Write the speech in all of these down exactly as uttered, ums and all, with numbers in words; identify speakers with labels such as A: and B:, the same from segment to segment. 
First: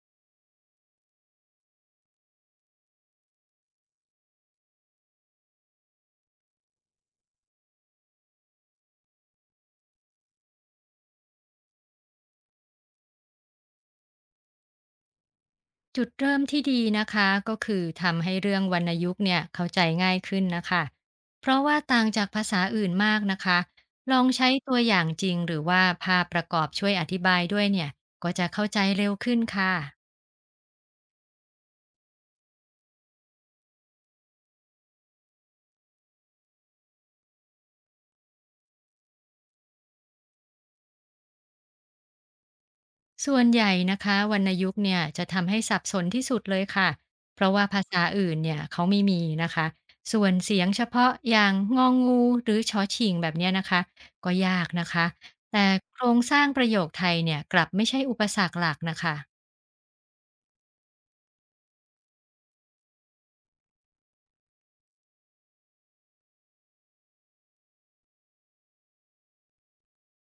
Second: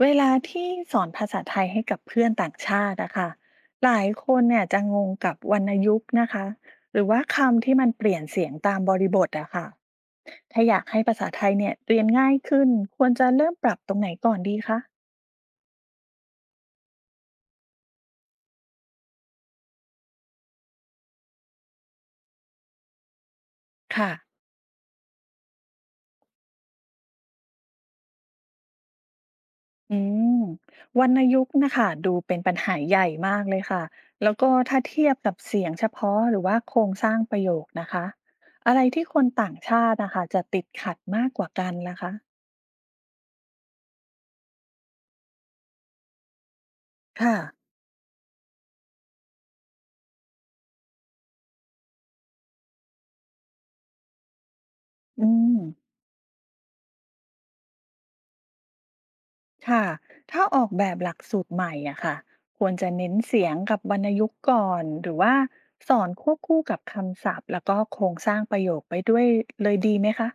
A: เวลาที่สอนภาษาไทยให้กับเพื่อนต่างชาติอะค่ะหลายคนเนี่ยจะงงกับวรรณยุกต์นะคะหรือว่าคำที่มันเปลี่ยนเสียงตามบริบทอะค่ะถ้าอยากให้ภาษาไทยเนี่ยเรียนง่ายขึ้นควรจะเริ่มปรับตรงไหนก่อนดีคะ
B: จุดเริ่มที่ดีนะคะก็คือทำให้เรื่องวรรณยุกต์เนี่ยเข้าใจง่ายขึ้นนะคะเพราะว่าต่างจากภาษาอื่นมากนะคะ
A: ค่ะ
B: ลองใช้ตัวอย่างจริงหรือว่าภาพประกอบช่วยอธิบายด้วยเนี่ยก็จะเข้าใจเร็วขึ้นค่ะ
A: อืมวรรณยุกต์นะคะดูเป็นปัญหาใหญ่มากเลยค่ะแล้วก็ถ้าเทียบกับเสียงเฉพาะหรือว่าโครงสร้างประโยคนะคะอะไรที่คนต่างชาตินะคะจะติดขัดมากกว่ากันล่ะคะ
B: ส่วนใหญ่นะคะวรรณยุกต์เนี่ยจะทำให้สับสนที่สุดเลยค่ะ
A: ค่ะ
B: เพราะว่าภาษาอื่นเนี่ยเขาไม่มีนะคะส่วนเสียงเฉพาะอย่างงองูหรือชอชิงแบบเนี้ยนะคะก็ยากนะคะ
A: อืม
B: แต่โครงสร้างประโยคไทยเนี่ยกลับไม่ใช่อุปสรรคหลักนะคะ
A: ค่ะถ้าออกแบบหลักสูตรใหม่อ่ะค่ะควรจะเน้นเสียงกับวรรณยุกต์ก่อนหรือว่าสอนควบคู่กับคำศัพท์แล้วก็โครงสร้างประโยคไปด้วยเลยดีไหมคะ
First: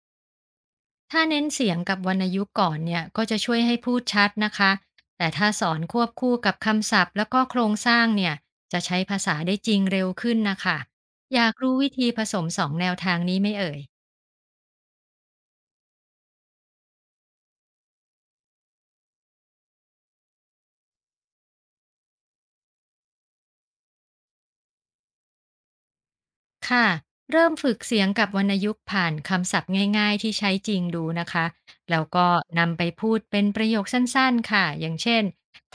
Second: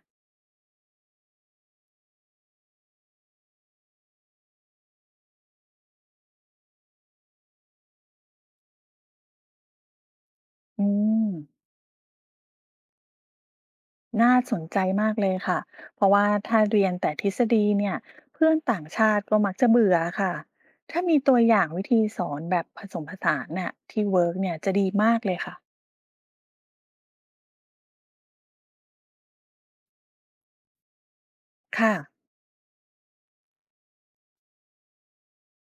B: ถ้าเน้นเสียงกับวรรณยุกต์ก่อนเนี่ยก็จะช่วยให้พูดชัดนะคะแต่ถ้าสอนควบคู่กับคำศัพท์แล้วก็โครงสร้างเนี่ยจะใช้ภาษาได้จริงเร็วขึ้นนะคะ
A: อืม
B: อยากรู้วิธีผสมสองแนวทางนี้ไหม่เอ่ย
A: น่าสนใจมากเลยค่ะเพราะว่าถ้าเรียนแต่ทฤษฎีเนี่ยเพื่อนต่างชาติก็มักจะเบื่อค่ะถ้ามีตัวอย่างวิธีสอนแบบผสมผสานน่ะที่เวิร์กเนี่ยจะดีมากเลยค่ะ
B: ค่ะเริ่มฝึกเสียงกับวรรณยุกต์ผ่านคำศัพท์ง่ายๆที่ใช้จริงดูนะคะ
A: ค่ะ
B: แล้วก็นำไปพูดเป็นประโยคสั้นๆค่ะอย่างเช่น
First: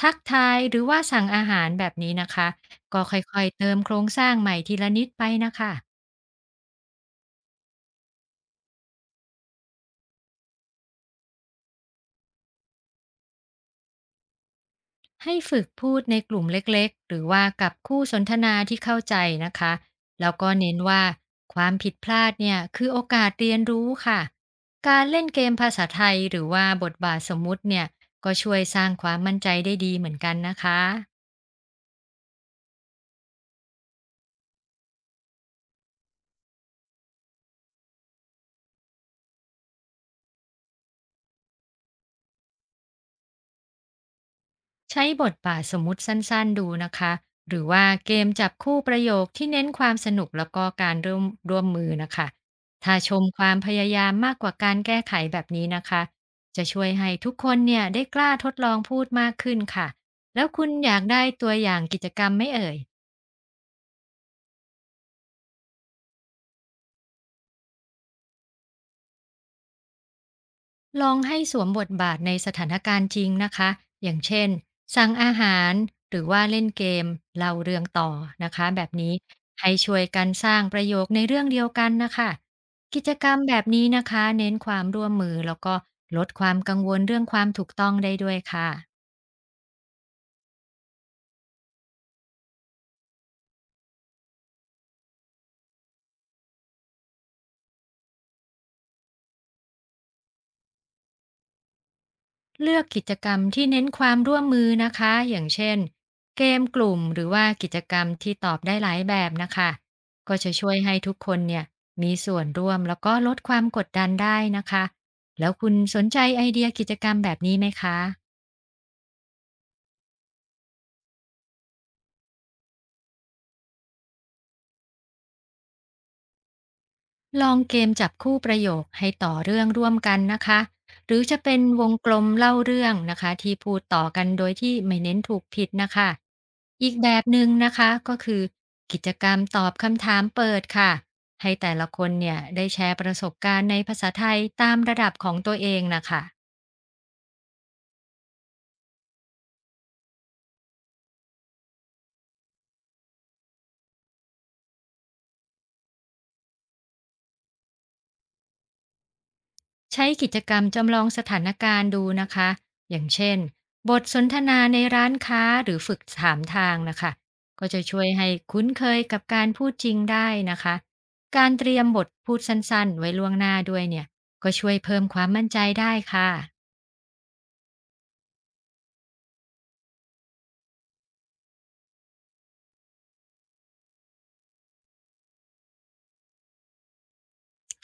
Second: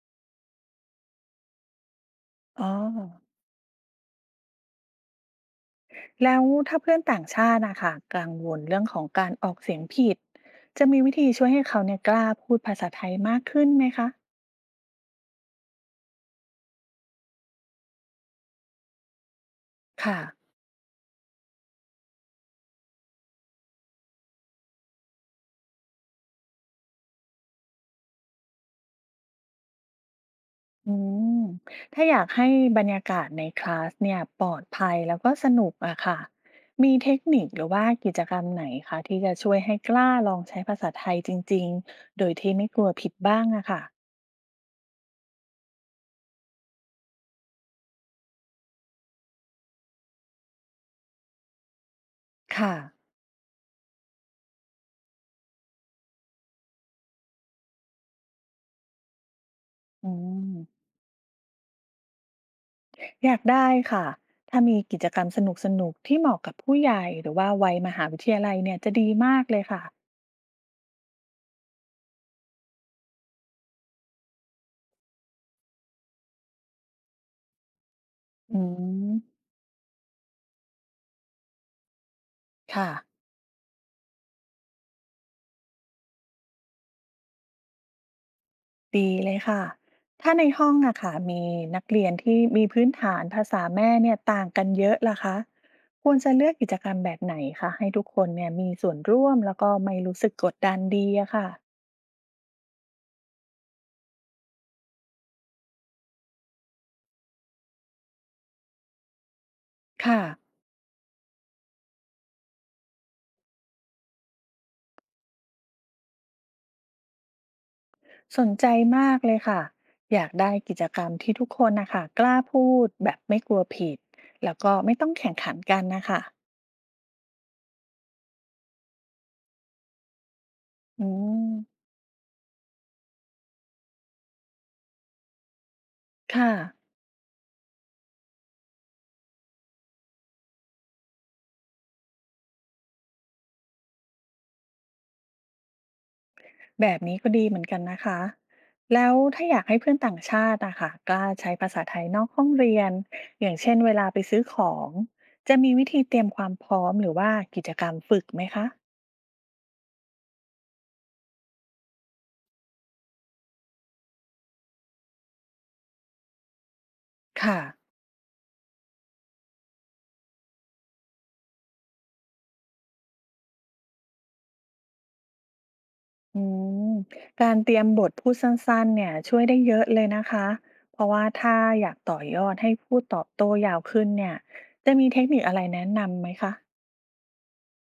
B: ทักทายหรือว่าสั่งอาหารแบบนี้นะคะ
A: อ๋อ
B: ก็ค่อยๆเติมโครงสร้างใหม่ทีละนิดไปนะคะ
A: แล้วถ้าเพื่อนต่างชาติอะค่ะกังวลเรื่องของการออกเสียงผิดจะมีวิธีช่วยให้เขาเนี่ยกล้าพูดภาษาไทยมากขึ้นไหมคะ
B: ให้ฝึกพูดในกลุ่มเล็กๆ หรือว่ากับคู่สนทนาที่เข้าใจนะคะ
A: ค่ะ
B: แล้วก็เน้นว่าความผิดพลาดเนี่ยคือโอกาสเรียนรู้ค่ะ การเล่นเกมภาษาไทยหรือว่าบทบาทสมมุติเนี่ยก็ช่วยสร้างความมั่นใจได้ดีเหมือนกันนะคะ
A: อืมถ้าอยากให้บรรยากาศในคลาสเนี่ยปลอดภัยแล้วก็สนุกอะค่ะมีเทคนิคหรือว่ากิจกรรมไหนคะที่จะช่วยให้กล้าลองใช้ภาษาไทยจริงๆโดยที่ไม่กลัวผิดบ้างอะค่ะ
B: ใช้บทบาทสมมุติสั้นๆดูนะคะหรือว่าเกมจับคู่ประโยคที่เน้นความสนุกแล้วก็การร่วมร่วมมือนะคะ
A: ค่ะ
B: ถ้าชมความพยายามมากกว่าการแก้ไขแบบนี้นะคะจะช่วยให้ทุกคนเนี่ยได้กล้าทดลองพูดมากขึ้นค่ะ
A: อื
B: แล้ว
A: ม
B: คุณอยากได้ตัวอย่างกิจกรรมไหม่เอ่ย
A: อยากได้ค่ะ ถ้ามีกิจกรรมสนุกๆที่เหมาะกับผู้ใหญ่หรือว่าวัยมหาวิทยาลัยเนี่ยจะดีมากเลยค่ะ
B: ลองให้สวมบทบาทในสถานการณ์จริงนะคะอย่างเช่นสั่งอาหารหรือว่าเล่นเกมเล่าเรื่องต่อนะ
A: อื
B: คะแบบนี้
A: ม
B: ให้ช่วยกันสร้างประโยคในเรื่องเดียวกันนะคะ
A: ค่ะ
B: กิจกรรมแบบนี้นะคะเน้นความร่วมมือแล้วก็ลดความกังวลเรื่องความถูกต้องได้ด้วยค่ะ
A: ดีเลยค่ะ ถ้าในห้องอะค่ะมีนักเรียนที่มีพื้นฐานภาษาแม่เนี่ยต่างกันเยอะล่ะคะควรจะเลือกกิจกรรมแบบไหนคะให้ทุกคนเนี่ยมีส่วนร่วมแล้วก็ไม่รู้สึกกดดันดีอะค่ะ
B: เลือกกิจกรรมที่เน้นความร่วมมือนะคะอย่างเช่นเกมกลุ่มหรือว่ากิจกรรมที่ตอบได้หลายแบบนะคะ
A: ค่ะ
B: ก็จะช่วยให้ทุกคนเนี่ยมีส่วนร่วมแล้วก็ลดความกดดันได้นะคะแล้วคุณสนใจไอเดียกิจกรรมแบบนี้ไหมคะ
A: สนใจมากเลยค่ะอยากได้กิจกรรมที่ทุกคนนะคะกล้าพูดแบบไม่กลัวผิดแล้วก็ไม่ต้องแข่งขันกันนะคะ
B: ลองเกมจับคู่ประโยคให้ต่อเรื่องร่วมกันนะคะ
A: อื
B: หรือจะ
A: ม
B: เป็นวงกลมเล่าเรื่องนะคะที่พูดต่อกันโดยที่ไม่เน้นถูกผิดนะคะ
A: ค่ะ
B: อีกแบบหนึ่งนะคะก็คือกิจกรรมตอบคำถามเปิดค่ะ ให้แต่ละคนเนี่ยได้แชร์ประสบการณ์ในภาษาไทยตามระดับของตัวเองนะคะ
A: แบบนี้ก็ดีเหมือนกันนะคะแล้วถ้าอยากให้เพื่อนต่างชาติอะคะกล้าใช้ภาษาไทยนอกห้องเรียนอย่างเช่นเวลาไปซื้อของจะมีวิธีเตรียมความพร้อมหรือว่ากิจกรรมฝึกไหมคะ
B: ใช้กิจกรรมจำลองสถานการณ์ดูนะคะ อย่างเช่นบทสนทนาในร้านค้าหรือฝึกถามทางนะคะ
A: ค่ะ
B: ก็จะช่วยให้คุ้นเคยกับการพูดจริงได้นะคะ การเตรียมบทพูดสั้นๆไว้ล่วงหน้าด้วยเนี่ย ก็ช่วยเพิ่มความมั่นใจได้ค่ะ
A: อืมการเตรียมบทพูดสั้นๆเนี่ยช่วยได้เยอะเลยนะคะเพราะว่าถ้าอยากต่อยอดให้พูดตอบโต้ยาวขึ้นเนี่ยจะมีเทคนิคอะไรแนะนำไหมคะ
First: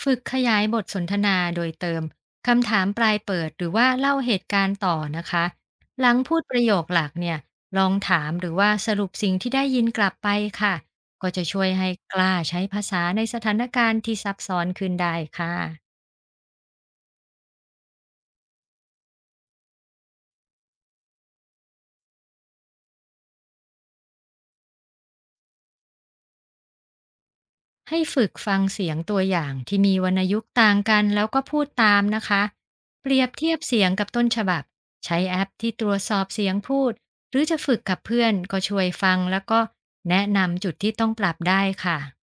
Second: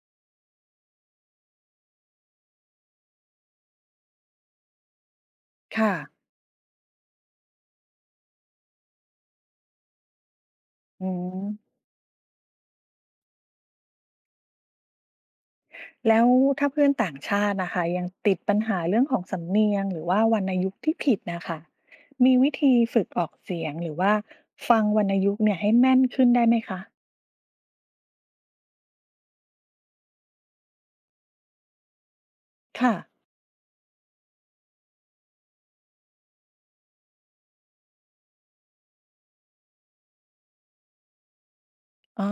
B: ฝึกขยายบทสนทนาโดยเติมคำถามปลายเปิดหรือว่าเล่าเหตุการณ์ต่อนะคะ
A: ค่ะ
B: หลังพูดประโยคหลักเนี่ยลองถามหรือว่าสรุปสิ่งที่ได้ยินกลับไปค่ะ
A: อื
B: ก็จะช่วย
A: ม
B: ให้กล้าใช้ภาษาในสถานการณ์ที่ซับซ้อนขึ้นได้ค่ะ
A: แล้วถ้าเพื่อนต่างชาตินะคะยังติดปัญหาเรื่องของสำเนียงหรือว่าวรรณยุกต์ที่ผิดนะคะมีวิธีฝึกออกเสียงหรือว่าฟังวรรณยุกต์เนี่ยให้แม่นขึ้นได้ไหมคะ
B: ให้ฝึกฟังเสียงตัวอย่างที่มีวรรณยุกต์ต่างกันแล้วก็พูดตามนะคะ
A: ค่ะ
B: เปรียบเทียบเสียงกับต้นฉบับ ใช้แอปที่ตรวจสอบเสียงพูด หรือจะฝึกกับเพื่อนก็ช่วยฟังแล้วก็แนะนำจุดที่ต้องปรับได้ค่ะ
A: อ๋อ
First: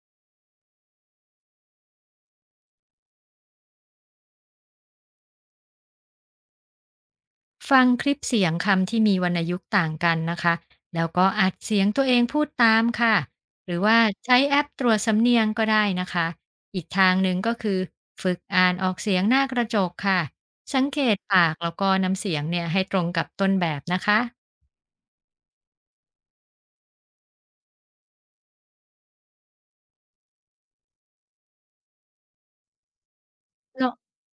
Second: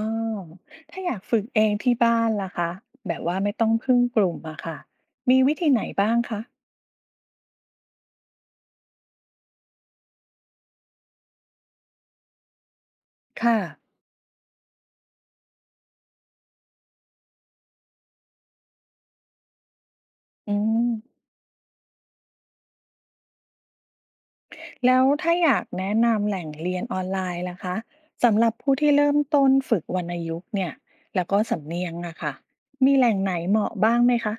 A: ถ้าอยากฝึกเองที่บ้านล่ะคะแบบว่าไม่ต้องพึ่งกลุ่มอะค่ะ มีวิธีไหนบ้างคะ
B: ฟังคลิปเสียงคำที่มีวรรณยุกต์ต่างกันนะคะ แล้วก็อัดเสียงตัวเองพูดตามค่ะ
A: ค่ะ
B: หรือว่าใช้แอปตรวจสำเนียงก็ได้นะคะ อีกทางหนึ่งก็คือฝึกอ่านออกเสียงหน้ากระจกค่ะ
A: อื
B: สังเกต
A: ม
B: ปากแล้วก็น้ำเสียงเนี่ยให้ตรงกับต้นแบบนะคะ
A: แล้วถ้าอยากแนะนำแหล่งเรียนออนไลน์ล่ะคะสำหรับผู้ที่เริ่มต้นฝึกวรรณยุกต์เนี่ยแล้วก็สำเนียงอะค่ะมีแหล่งไหนเหมาะบ้างไหมคะ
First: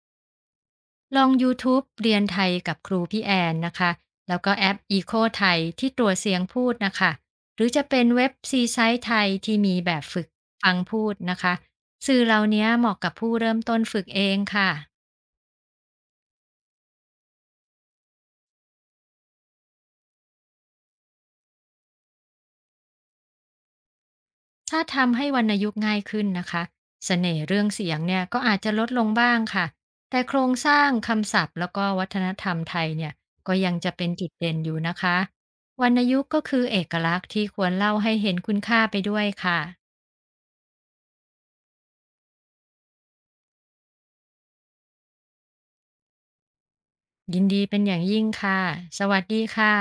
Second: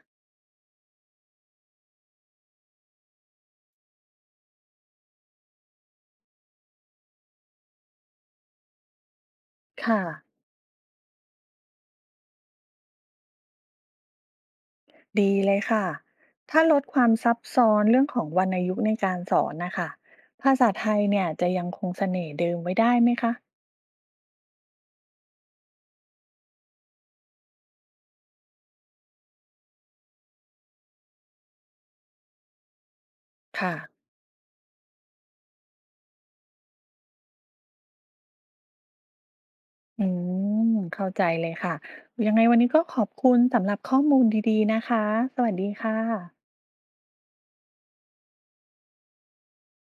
B: ลองยูทูบเรียนไทยกับครูพี่แอนนะคะแล้วก็แอป อี โค ไทยที่ตัวเสียงพูดนะคะหรือจะเป็นเว็บซีไซต์ไทยที่มีแบ
A: ค่ะ
B: บฝึกฟังพูดนะคะสื่อเหล่านี้เหมาะกับผู้เริ่มต้นฝึกเองค่ะ
A: ดีเลยค่ะถ้าลดความซับซ้อนเรื่องของวรรณยุกต์ในการสอนนะคะภาษาไทยเนี่ยจะยังคงเสน่ห์เดิมไว้ได้ไหมคะ
B: ถ้าทำให้วรรณยุกต์ง่ายขึ้นนะคะเสน่ห์เรื่องเสียงเนี่ยก็อาจจะลดลงบ้างค่ะแต่โครงสร้างคำศัพท์แล้วก็วัฒนธรรมไทยเนี่ยก็ยั
A: ค่ะ
B: งจะเป็นจุดเด่นอยู่นะคะวรรณยุกต์ก็คือเอกลักษณ์ที่ควรเล่าให้เห็นคุณค่าไปด้วยค่ะ
A: อืมเข้าใจเลยค่ะยังไงวันนี้ก็ขอบคุณสำหรับข้อมูลดีๆนะคะสวัสดีค่ะ
B: ยินดีเป็นอย่างยิ่งค่ะ สวัสดีค่ะ